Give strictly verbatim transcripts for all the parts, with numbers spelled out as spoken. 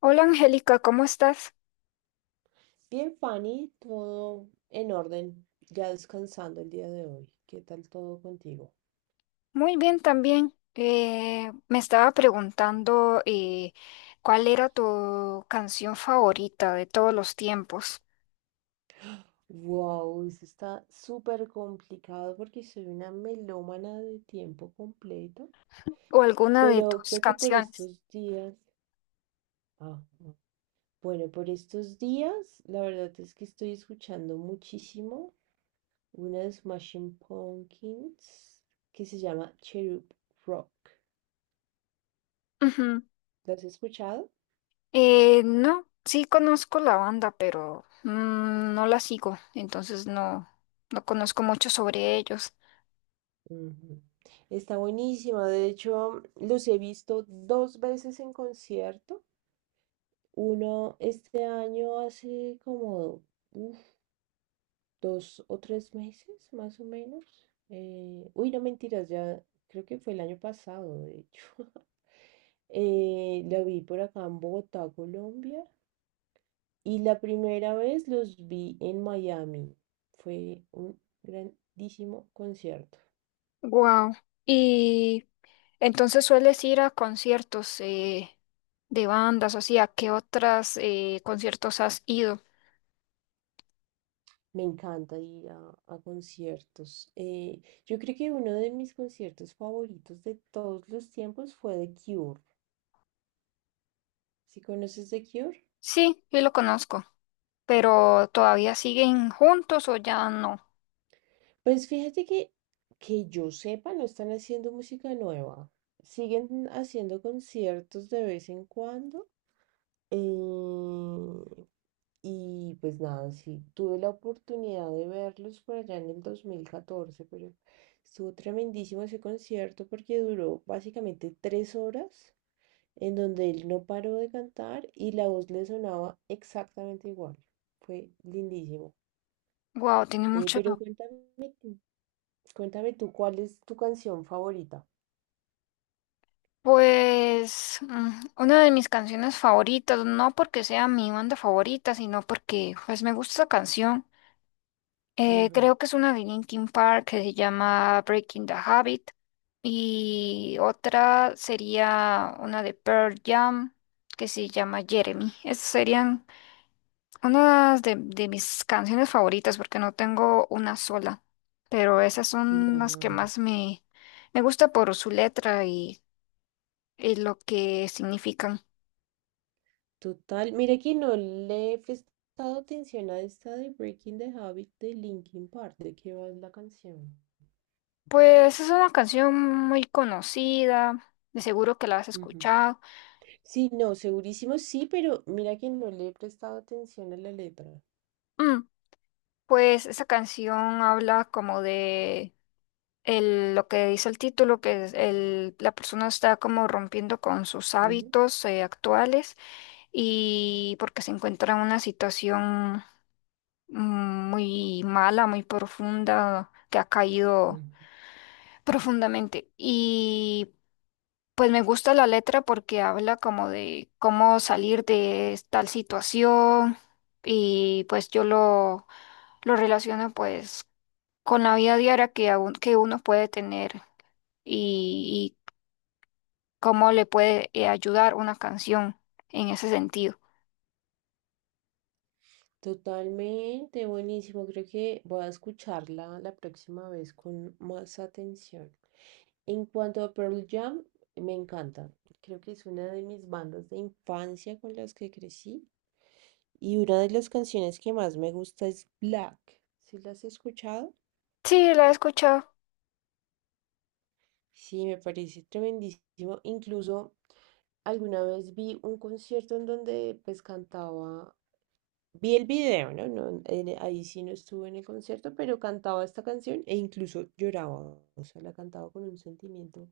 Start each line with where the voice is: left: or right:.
left: Hola Angélica, ¿cómo estás?
right: Bien, Fanny, todo en orden, ya descansando el día de hoy. ¿Qué tal todo contigo?
left: Muy bien también. Eh, me estaba preguntando, eh, cuál era tu canción favorita de todos los tiempos
right: Wow, eso está súper complicado porque soy una melómana de tiempo completo,
left: o alguna de
right: pero
left: tus
right: creo que por
left: canciones.
right: estos días, ah, bueno, por estos días, la verdad es que estoy escuchando muchísimo una de Smashing Pumpkins que se llama Cherub Rock.
left: Ujú.
right: ¿Lo has escuchado?
left: Eh, no, sí conozco la banda, pero mm, no la sigo, entonces no, no conozco mucho sobre ellos.
right: Ujú. Está buenísima. De hecho, los he visto dos veces en concierto. Uno este año hace como uf, dos o tres meses, más o menos. Eh, uy, no mentiras, ya creo que fue el año pasado, de hecho. Eh, la vi por acá en Bogotá, Colombia. Y la primera vez los vi en Miami. Fue un grandísimo concierto.
left: Wow. Y entonces sueles ir a conciertos, eh, de bandas, o sea, ¿qué otras, eh, conciertos has ido?
right: Me encanta ir a, a conciertos. Eh, yo creo que uno de mis conciertos favoritos de todos los tiempos fue The Cure. ¿Sí conoces The Cure?
left: Sí, sí lo conozco, pero ¿todavía siguen juntos o ya no?
right: Pues fíjate que, que yo sepa, no están haciendo música nueva. Siguen haciendo conciertos de vez en cuando. eh, y pues nada, sí, tuve la oportunidad de verlos por allá en el dos mil catorce, pero estuvo tremendísimo ese concierto porque duró básicamente tres horas en donde él no paró de cantar y la voz le sonaba exactamente igual. Fue lindísimo.
left: Wow, tiene
right: Eh,
left: mucho.
right: pero cuéntame, tú- cuéntame tú, ¿cuál es tu canción favorita?
left: Pues mm, una de mis canciones favoritas, no porque sea mi banda favorita, sino porque pues me gusta esa canción. Eh,
right: Ujú.
left: creo que es una de Linkin Park que se llama Breaking the Habit, y otra sería una de Pearl Jam que se llama Jeremy. Esas serían una de, de mis canciones favoritas, porque no tengo una sola, pero esas son las que
right: Claro,
left: más me, me gusta por su letra y, y lo que significan.
right: total. Mira que no le he prestado atención a esta de Breaking the Habit de Linkin Park. ¿De qué va la canción?
left: Pues es una canción muy conocida, de seguro que la has
right: Ujú.
left: escuchado.
right: Sí, no, segurísimo sí, pero mira que no le he prestado atención a la letra.
left: Mm, pues esa canción habla como de el- lo que dice el título, que es el- la persona está como rompiendo con sus
right: Ujú,
left: hábitos, eh, actuales, y porque se encuentra en una situación, mm, muy mala, muy profunda, que ha caído
right: ujú.
left: profundamente. Y pues me gusta la letra porque habla como de cómo salir de tal situación, y pues yo lo, lo relaciono, pues, con la vida diaria que, a un- que uno puede tener, y, y cómo le puede, eh, ayudar una canción en ese sentido.
right: Totalmente, buenísimo. Creo que voy a escucharla la próxima vez con más atención. En cuanto a Pearl Jam, me encanta. Creo que es una de mis bandas de infancia con las que crecí. Y una de las canciones que más me gusta es Black. ¿Sí las has escuchado?
left: Sí, la he escuchado.
right: Sí, me parece tremendísimo. Incluso alguna vez vi un concierto en donde pues cantaba. Vi el video, ¿no? No, en- eh, ahí sí no estuve en el concierto, pero cantaba esta canción e incluso lloraba. O sea, la cantaba con un sentimiento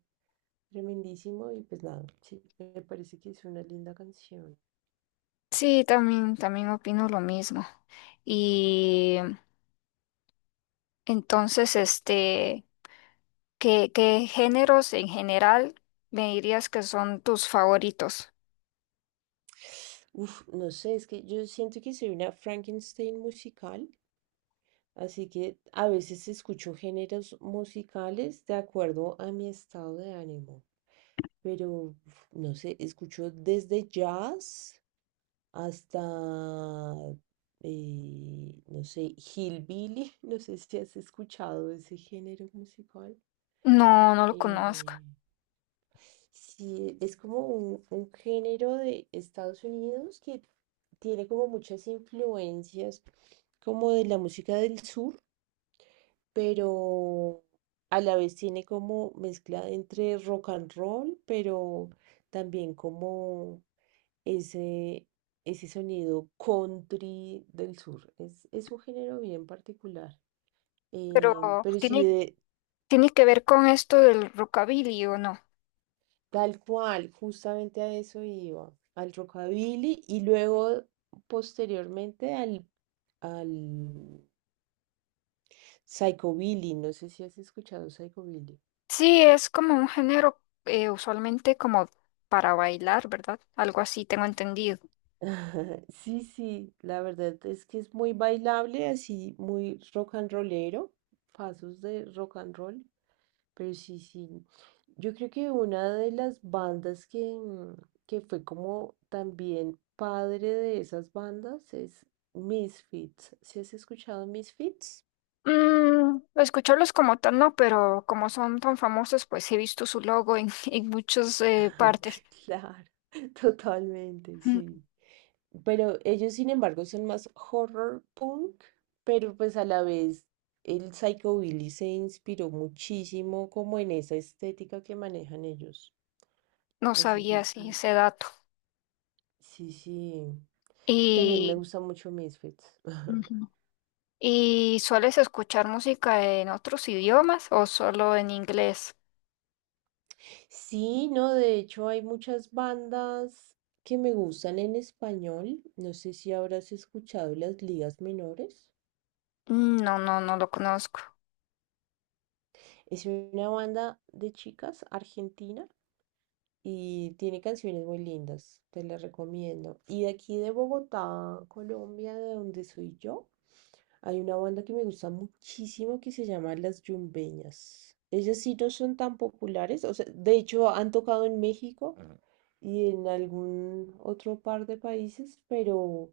right: tremendísimo y pues nada, sí, me parece que es una linda canción.
left: Sí, también, también opino lo mismo. Y entonces, este, ¿qué, qué géneros en general me dirías que son tus favoritos?
right: Uf, no sé, es que yo siento que soy una Frankenstein musical, así que a veces escucho géneros musicales de acuerdo a mi estado de ánimo. Pero, uf, no sé, escucho desde jazz hasta, eh, no sé, Hillbilly. No sé si has escuchado ese género musical.
left: No, no lo conozco,
right: eh, sí, es como un, un género de Estados Unidos que tiene como muchas influencias como de la música del sur, pero a la vez tiene como mezcla entre rock and roll, pero también como ese, ese sonido country del sur. Es, es un género bien particular.
left: pero
right: Eh, pero sí,
left: tiene,
right: de,
left: tiene que ver con esto del rockabilly, ¿o no?
right: tal cual, justamente a eso iba, al rockabilly y luego posteriormente al, al psychobilly. No sé si has escuchado psychobilly.
left: Sí, es como un género, eh, usualmente como para bailar, ¿verdad? Algo así tengo entendido.
right: Sí, sí, la verdad es que es muy bailable, así muy rock and rollero, pasos de rock and roll. Pero sí, sí. Yo creo que una de las bandas que, mm, que fue como también padre de esas bandas es Misfits. ¿Sí has escuchado Misfits?
left: Mm, escucharlos como tal no, pero como son tan famosos, pues he visto su logo en, en muchas, eh, partes.
right: Claro, totalmente,
left: Mm,
right: sí. Pero ellos, sin embargo, son más horror punk, pero pues a la vez el psychobilly se inspiró muchísimo como en esa estética que manejan ellos.
left: no
right: Así que
left: sabía
right: sí,
left: si ese dato.
right: sí, sí. También me
left: Y...
right: gusta mucho Misfits.
left: Ujú. ¿Y sueles escuchar música en otros idiomas o solo en inglés?
right: Sí, no, de hecho hay muchas bandas que me gustan en español. No sé si habrás escuchado Las Ligas Menores.
left: Mm, no, no, no lo conozco.
right: Es una banda de chicas argentina y tiene canciones muy lindas, te las recomiendo. Y de aquí de Bogotá, Colombia, de donde soy yo, hay una banda que me gusta muchísimo que se llama Las Yumbeñas. Ellas sí no son tan populares, o sea, de hecho han tocado en México y en algún otro par de países, pero,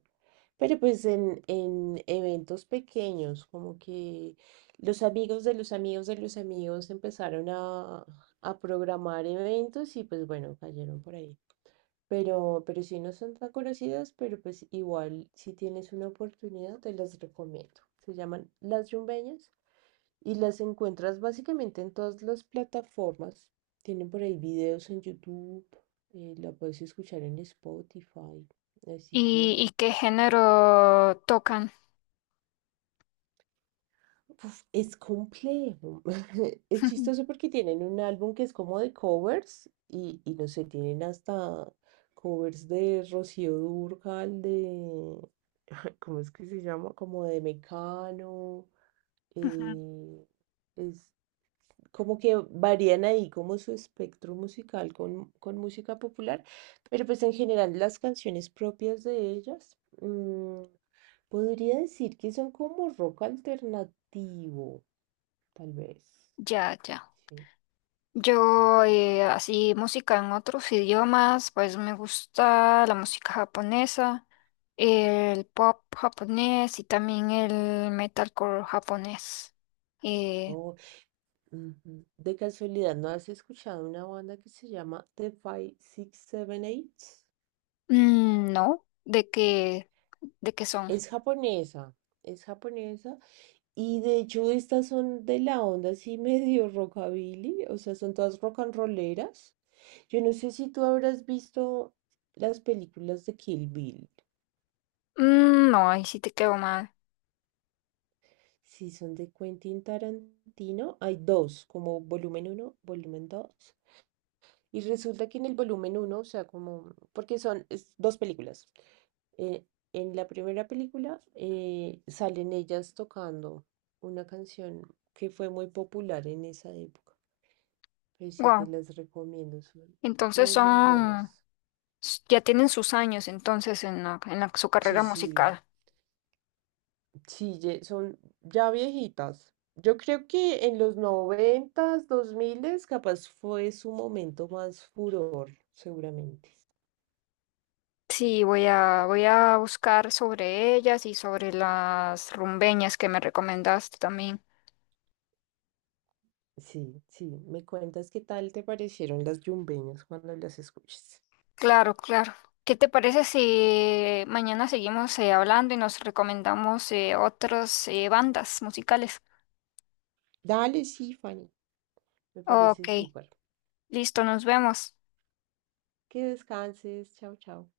right: pero pues en, en eventos pequeños, como que los amigos de los amigos de los amigos empezaron a, a programar eventos y pues bueno, cayeron por ahí. Pero, pero sí no son tan conocidas, pero pues igual si tienes una oportunidad te las recomiendo. Se llaman Las Yumbeñas y las encuentras básicamente en todas las plataformas. Tienen por ahí videos en YouTube, eh, la puedes escuchar en Spotify. Así
left: ¿Y,
right: que
left: y qué género tocan?
right: uf, es complejo. Es chistoso porque tienen un álbum que es como de covers y, y no sé, tienen hasta covers de Rocío Dúrcal, de... ¿Cómo es que se llama? Como de Mecano.
left: Ujú.
right: eh, es, Como que varían ahí como su espectro musical con, con música popular, pero pues en general las canciones propias de ellas, mm, podría decir que son como rock alternativo, tal vez.
left: Ya, ya.
right: Sí.
left: Yo, eh, así, música en otros idiomas, pues me gusta la música japonesa, el pop japonés y también el metalcore japonés. Eh,
right: O, ujú. De casualidad, ¿no has escuchado una banda que se llama The Five Six Seven Eight?
left: mm, no, ¿de qué, de qué son?
right: Es japonesa, es japonesa. Y de hecho estas son de la onda así medio rockabilly, o sea, son todas rock and rolleras. Yo no sé si tú habrás visto las películas de Kill Bill.
left: Mm, no, ahí sí te quedo mal.
right: Si son de Quentin Tarantino, hay dos, como volumen uno, volumen dos. Y resulta que en el volumen uno, o sea, como, porque son es dos películas. eh, en la primera película eh, salen ellas tocando una canción que fue muy popular en esa época. Pero sí te las recomiendo, son
left: Entonces
right: muy, muy
left: son,
right: buenas.
left: ya tienen sus años entonces en la- en la- su
right: Sí,
left: carrera
right: sí.
left: musical.
right: Sí, ye- son ya viejitas. Yo creo que en los noventas, dos miles, capaz fue su momento más furor, seguramente.
left: Sí, voy a, voy a buscar sobre ellas y sobre las rumbeñas que me recomendaste también.
right: Sí, sí. Me cuentas qué tal te parecieron las yumbeñas cuando las escuches.
left: Claro, claro. ¿Qué te parece si mañana seguimos, eh, hablando, y nos recomendamos, eh, otras, eh, bandas musicales?
right: Dale, sí, Fanny. Me
left: Ok,
right: parece súper.
left: listo, nos vemos.
right: Que descanses. Chao, chao.